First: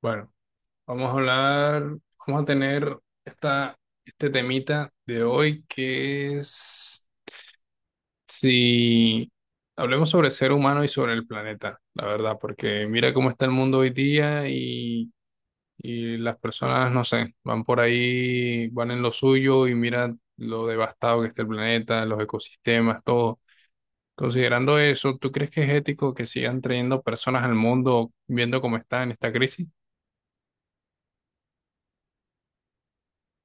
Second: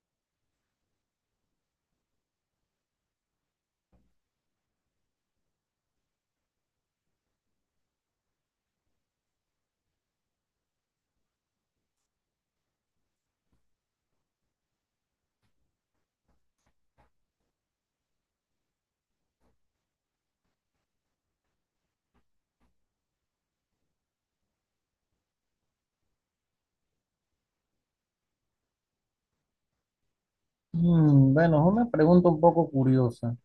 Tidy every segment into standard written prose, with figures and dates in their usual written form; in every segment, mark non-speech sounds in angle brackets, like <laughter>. Bueno, vamos a hablar, vamos a tener esta, este temita de hoy que es si hablemos sobre el ser humano y sobre el planeta, la verdad, porque mira cómo está el mundo hoy día y las personas, no sé, van por ahí, van en lo suyo y mira lo devastado que está el planeta, los ecosistemas, todo. Considerando eso, ¿tú crees que es ético que sigan trayendo personas al mundo viendo cómo está en esta crisis? Bueno, es una pregunta un poco curiosa. O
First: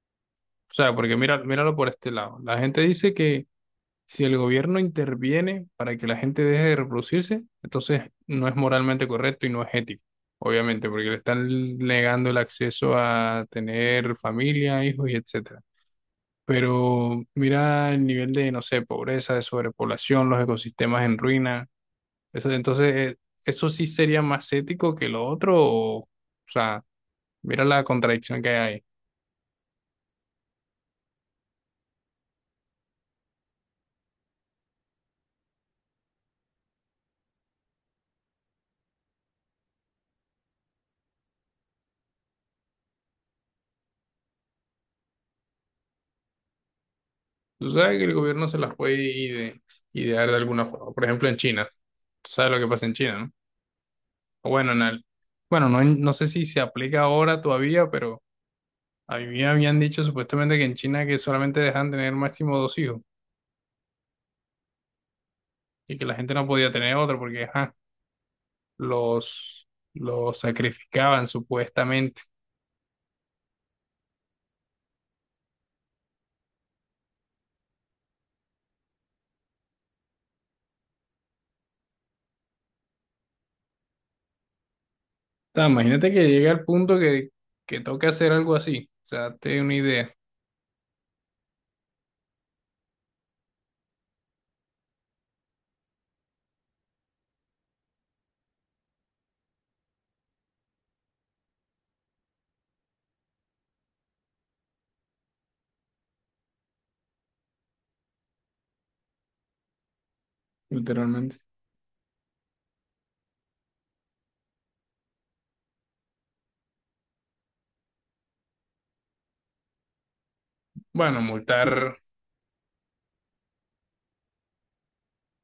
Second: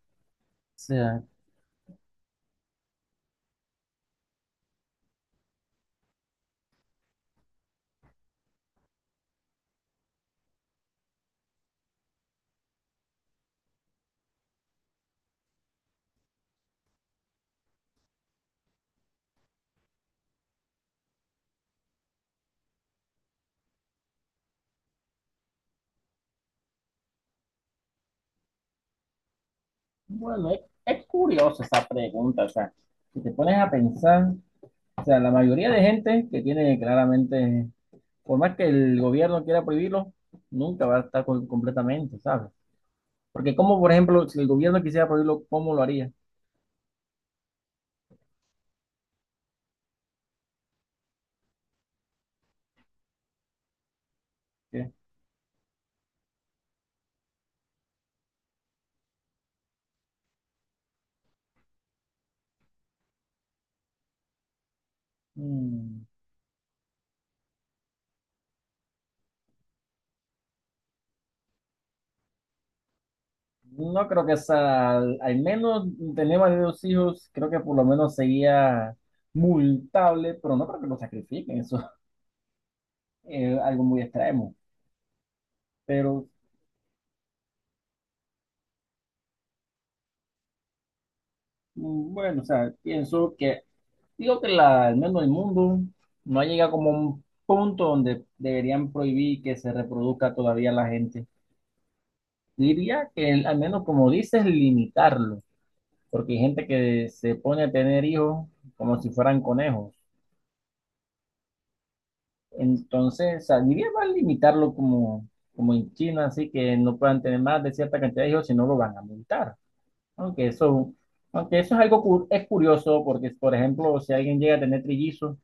O sea, porque sea, mira, míralo por este lado. La gente dice que si el gobierno interviene para que la gente deje de reproducirse, entonces no es moralmente correcto y no es ético, obviamente, porque le están negando el acceso a tener familia, hijos y etcétera. Pero mira el nivel de, no sé, pobreza, de sobrepoblación, los ecosistemas en ruina. Eso, entonces, eso sí sería más ético que lo otro. O sea, mira la contradicción que hay ahí. bueno, es, es curiosa esa pregunta. O sea, si te pones a pensar, o sea, la mayoría de gente que tiene claramente, por más que el gobierno quiera prohibirlo, nunca va a estar completamente, ¿sabes? Porque como, por ejemplo, si el gobierno quisiera prohibirlo, ¿cómo lo haría? Tú sabes que el gobierno se las puede idear de alguna forma. Por ejemplo, en China. Tú sabes lo que pasa en China, ¿no? O bueno, ¿Qué? Bueno, no, no sé si se aplica ahora todavía, pero a mí habían dicho supuestamente que en China que solamente dejan tener máximo dos hijos y que Mm, la gente no podía tener otro porque ajá, los, los sacrificaban supuestamente. no creo que sea, al menos tenemos de dos hijos, creo que por lo menos sería multable, pero no creo que lo sacrifiquen, eso es algo muy extremo. O sea, imagínate que Pero llega al punto que toque hacer algo así. O sea, te doy una idea, bueno, o sea, pienso que, digo que al menos el mundo no ha llegado como a un punto donde deberían prohibir que se reproduzca todavía la gente. Diría que al menos como dices, limitarlo, porque hay gente que se pone a tener hijos como si fueran conejos. literalmente. Entonces, o sea, diría más limitarlo como, como en China, así que no puedan tener más de cierta cantidad de hijos, si no lo van a multar. Aunque eso, Bueno, aunque eso es multar, algo es curioso, porque por ejemplo, si alguien llega a tener trillizos,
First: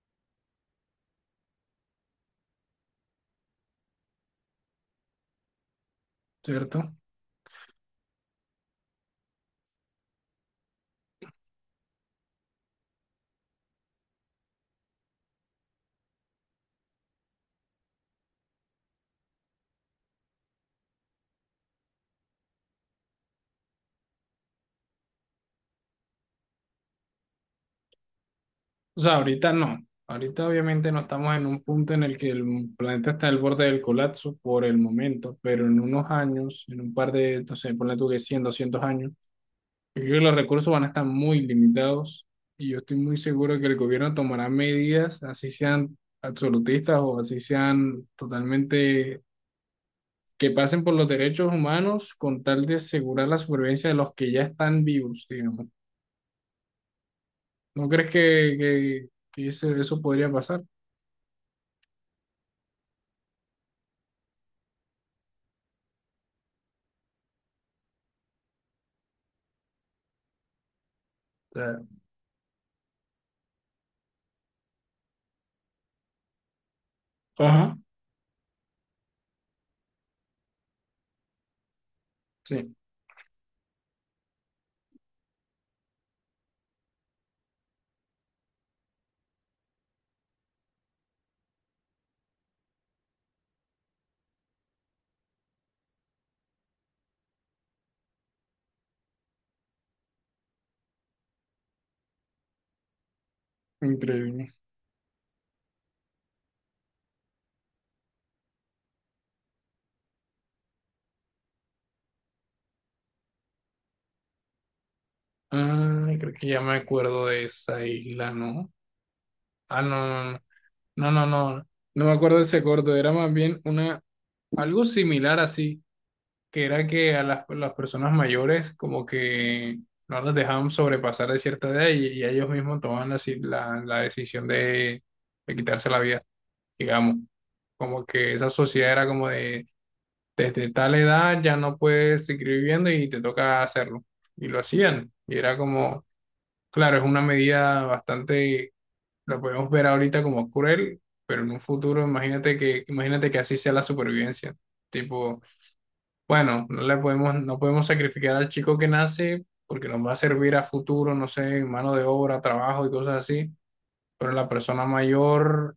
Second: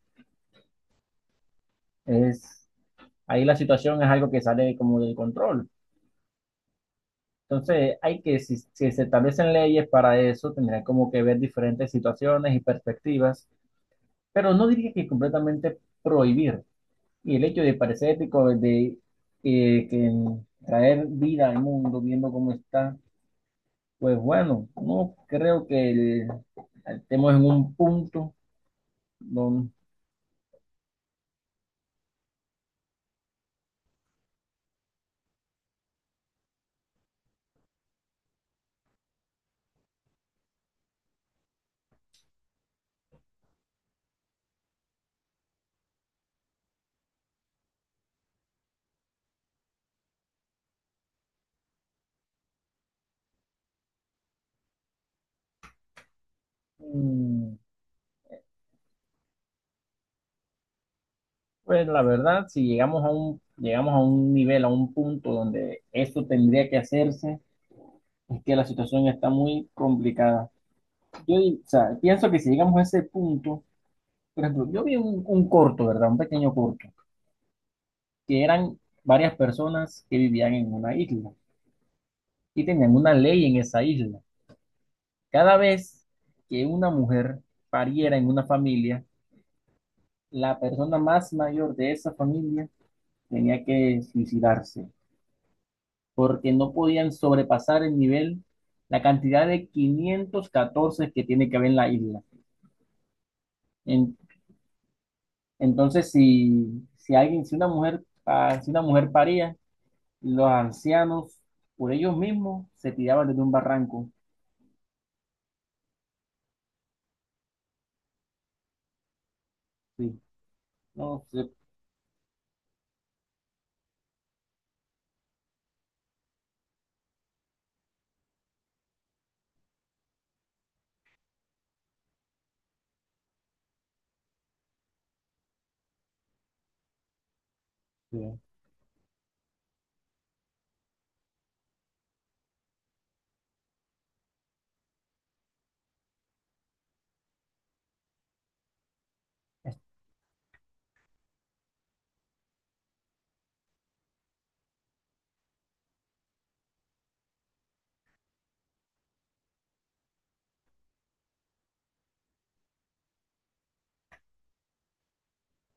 Es, ahí la situación es algo que sale como del control. ¿cierto? Entonces, hay que, si se establecen leyes para eso, tendrían como que ver diferentes situaciones y perspectivas, pero no diría que completamente prohibir. Y el hecho de parecer ético de que traer vida al mundo viendo cómo está, pues bueno, no creo que estemos en un punto O sea, ahorita donde. no. Ahorita obviamente no estamos en un punto en el que el planeta está al borde del colapso por el momento, pero en unos años, en un par de, entonces, ponle tú que 100, 200 años, yo creo que los recursos van a estar muy limitados y yo estoy muy seguro que el gobierno tomará medidas, así sean absolutistas o así sean totalmente que pasen por los derechos humanos con tal de asegurar la supervivencia de los que ya están vivos, digamos. ¿No crees que eso podría pasar? O Pues la verdad, si llegamos a llegamos a un nivel, a un punto donde esto tendría que hacerse, es que la situación está muy complicada. Yo, o sea, sea, pienso que si llegamos a ese punto, por ejemplo, yo vi un corto, ¿verdad? Un pequeño corto, ajá. que eran varias personas que vivían en una isla y Sí, tenían una ley en esa isla. Cada vez que una mujer pariera en una familia, la persona más mayor de esa familia tenía que suicidarse, porque no podían sobrepasar el nivel, la cantidad de 514 que tiene que haber en la isla. En- increíble. entonces, si alguien, si una mujer, si una mujer paría, los ancianos, por ellos mismos, se tiraban desde un barranco. Ah, creo que ya me acuerdo de esa isla, ¿no? Ah, Sí, no, no, no, no no, no, sé. no, no me acuerdo de ese corto, era más bien algo similar así, que era que a las personas mayores como que no las dejaban sobrepasar de cierta edad y ellos mismos tomaban la decisión de quitarse la vida, digamos. Como que Sí, esa sociedad era como de, desde tal edad ya no puedes seguir viviendo y te toca hacerlo. Y lo hacían, y era como... Claro, es una medida bastante, la podemos ver ahorita como cruel, pero en un futuro imagínate que así sea la supervivencia. Tipo, bueno, no le podemos, no podemos sacrificar al chico que nace porque nos va a servir a futuro, no sé, mano de obra, trabajo y cosas así, pero la persona mayor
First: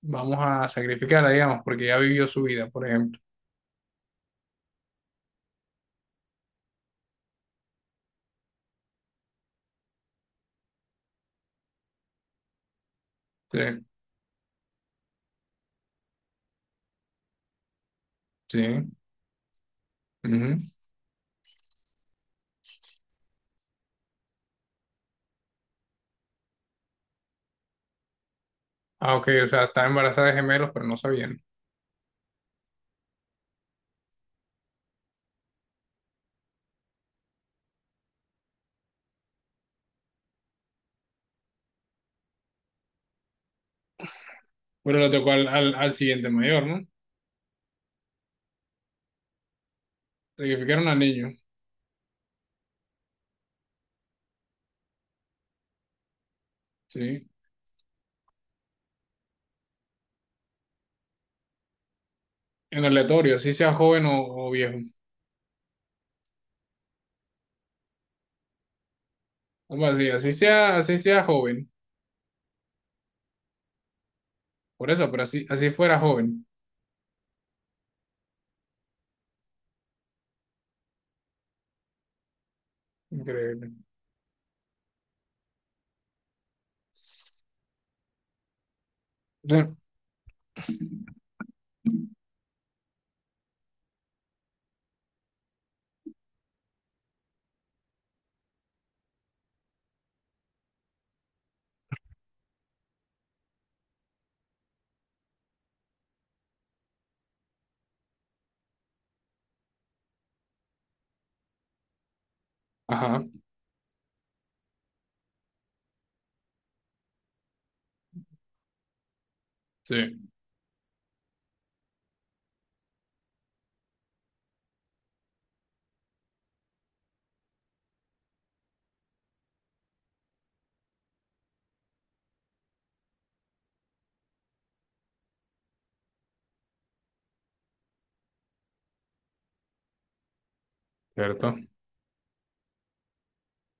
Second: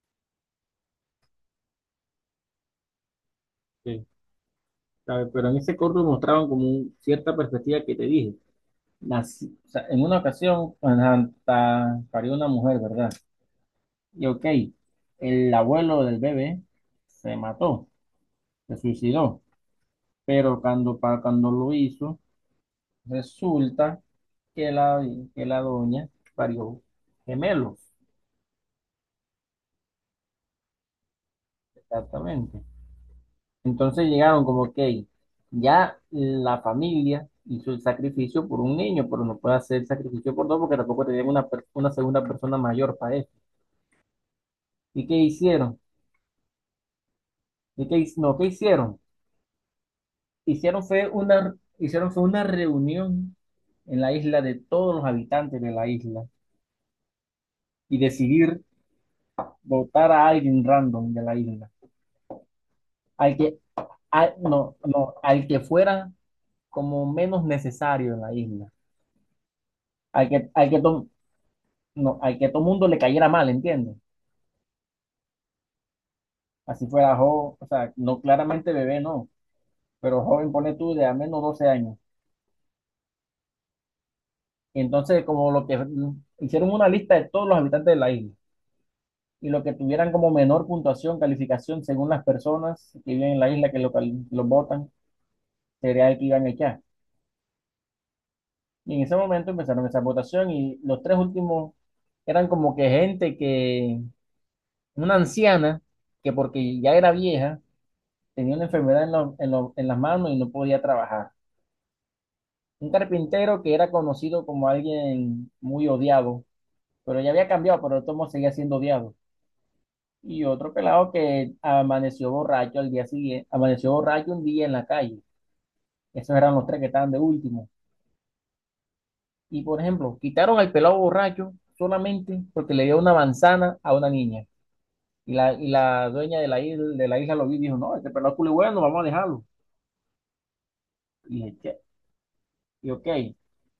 vamos a sacrificarla, digamos, porque ya vivió su vida, por ejemplo. sí. A ver, pero en ese corto mostraban como cierta perspectiva que te dije. O sea, en una ocasión, ajá, parió una mujer, ¿verdad? Sí, Y ok, el abuelo del bebé se mató, se sí. suicidó. Ujú. Pero cuando, cuando lo hizo, resulta que que la doña parió gemelos, Ah, ok, o sea, estaba embarazada de gemelos, pero no sabían. exactamente. Entonces llegaron como que ya la familia hizo el sacrificio por un niño, pero no puede hacer sacrificio por dos porque tampoco tenían una, una segunda persona mayor para eso. Bueno, ¿Y le qué tocó al, al, hicieron? al siguiente mayor, ¿no? ¿Y qué, hic- no, ¿qué hicieron? Sacrificaron al niño. Hicieron fue una reunión en la isla de todos los habitantes de la isla Sí, y decidir votar a alguien random de la isla, en aleatorio, al así que, sea joven o no, viejo. no, al que fuera como menos necesario en la isla, Algo así, al así que, al sea, que, así to- sea joven. no, al que todo mundo le cayera mal, ¿entiendes? Por eso, pero así fuera joven. Así fuera joven, o sea, no claramente bebé, no, pero joven, pone tú de al menos 12 años. Increíble. <laughs> Y entonces, como lo que hicieron una lista de todos los habitantes de la isla y Sí, lo que tuvieran como menor puntuación, calificación según las personas que viven en la isla que lo votan, sería el que iban a echar. Y en ese momento empezaron esa votación y los tres últimos eran como que gente que, una anciana, que porque ya era vieja, tenía una enfermedad en las manos y no podía trabajar. Un ajá, carpintero que era conocido como alguien muy odiado, pero ya había cambiado, pero de todos modos seguía siendo odiado. sí, Y otro pelado que amaneció borracho al día siguiente, amaneció borracho un día en la calle. Esos eran los tres que estaban de último. Y por ejemplo, quitaron al pelado borracho solamente porque le dio una manzana a una niña. Y la dueña de la isla lo vi y dijo, no, este pelado es culo bueno, vamos a dejarlo. Y cierto. dije, "Che", y ok.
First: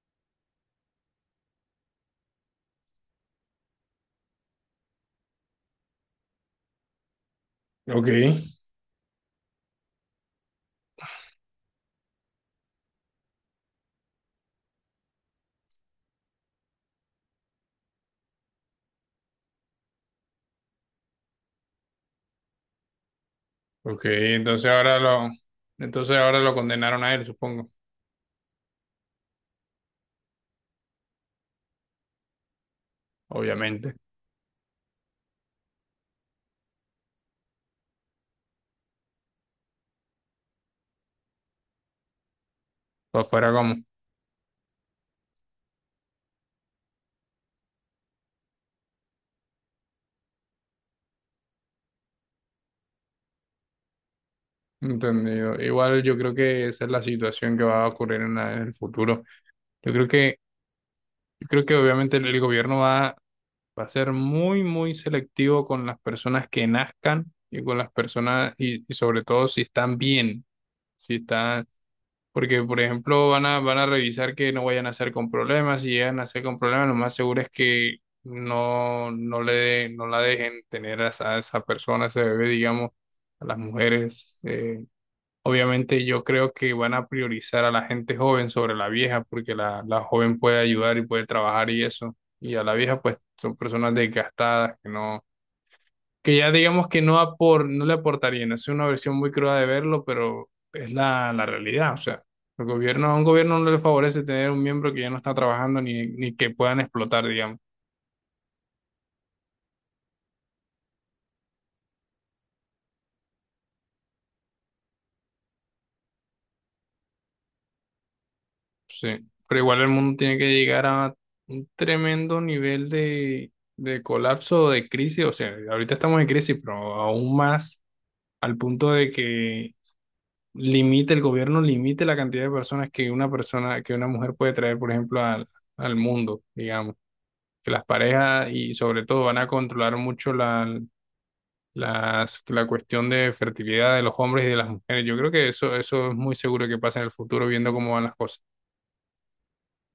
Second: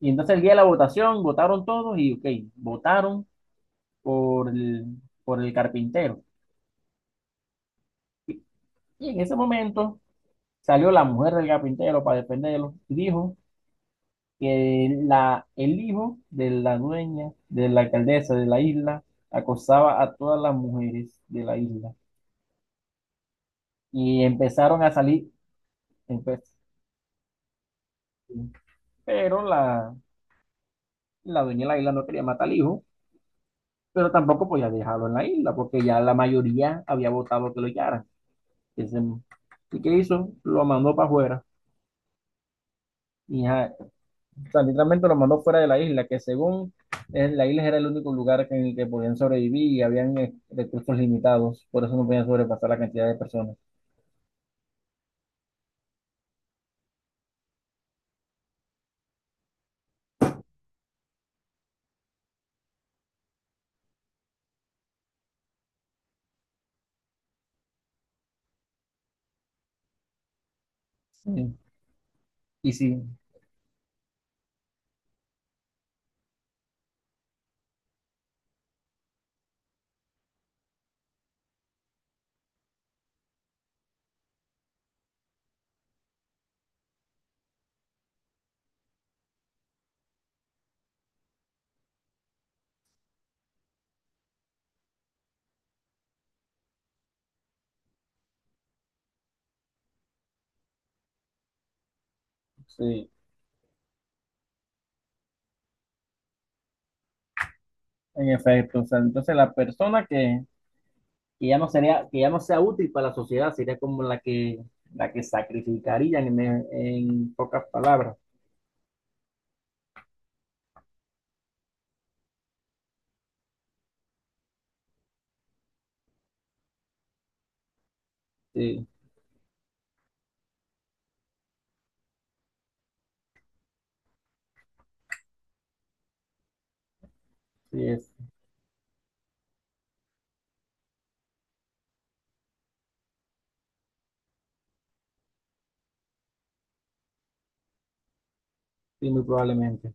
Y entonces el día de la votación, votaron todos y ok, votaron por el, por el carpintero. Ok, Y en ese momento salió la mujer del carpintero para defenderlo y dijo que el hijo de la dueña, de la alcaldesa de la isla, acosaba a todas las mujeres de la isla. ok, Y entonces empezaron a ahora lo, salir, entonces ahora empe- lo condenaron a él, supongo, pero la dueña de la isla no quería matar al hijo, obviamente. pero tampoco podía dejarlo en la isla, porque ya la mayoría había votado que lo echaran. ¿Y qué hizo? Lo mandó para afuera. O Y fuera ya, como. o sea, literalmente lo mandó fuera de la isla, que según la isla era el único lugar en el que podían sobrevivir y habían recursos limitados, por eso no podían sobrepasar la cantidad de personas. Entendido. Igual yo creo que esa es la situación que va a ocurrir en, la- en el futuro. Yo creo que, yo creo que obviamente el gobierno va a ser muy, muy selectivo con las personas que nazcan y con las personas, y sobre todo si están bien, si Sí. están, porque Y por sí, ejemplo van a revisar que no vayan a nacer con problemas, si llegan a nacer con problemas, lo más seguro es que no, no le, no la dejen tener a esa persona, a ese bebé, digamos, a las mujeres. Obviamente yo creo que van a priorizar a la gente joven sobre la vieja, porque la joven puede ayudar y puede trabajar y eso. Y a la vieja, pues, son personas desgastadas que no, que ya digamos que no le aportarían. Es una versión muy cruda de verlo, pero es la realidad. O sea, el gobierno, sí, a un gobierno no le favorece tener un miembro que ya no está trabajando ni que puedan explotar, digamos. en efecto. O sea, entonces la persona que ya no sería, que ya no sea útil para la sociedad sería como la que sacrificarían en pocas palabras. Sí, pero igual el mundo tiene que llegar a un tremendo nivel de colapso o de crisis. O sea, ahorita estamos en crisis, pero aún más al Sí. punto de que limite el gobierno, limite la cantidad de personas que una persona, que una mujer puede traer, por ejemplo, al mundo, digamos. Que Sí, las es, parejas y sobre todo van a controlar mucho la cuestión de fertilidad de los hombres y de las mujeres. Yo creo que eso es muy seguro que pasa en el futuro, viendo cómo van las cosas. sí, muy probablemente.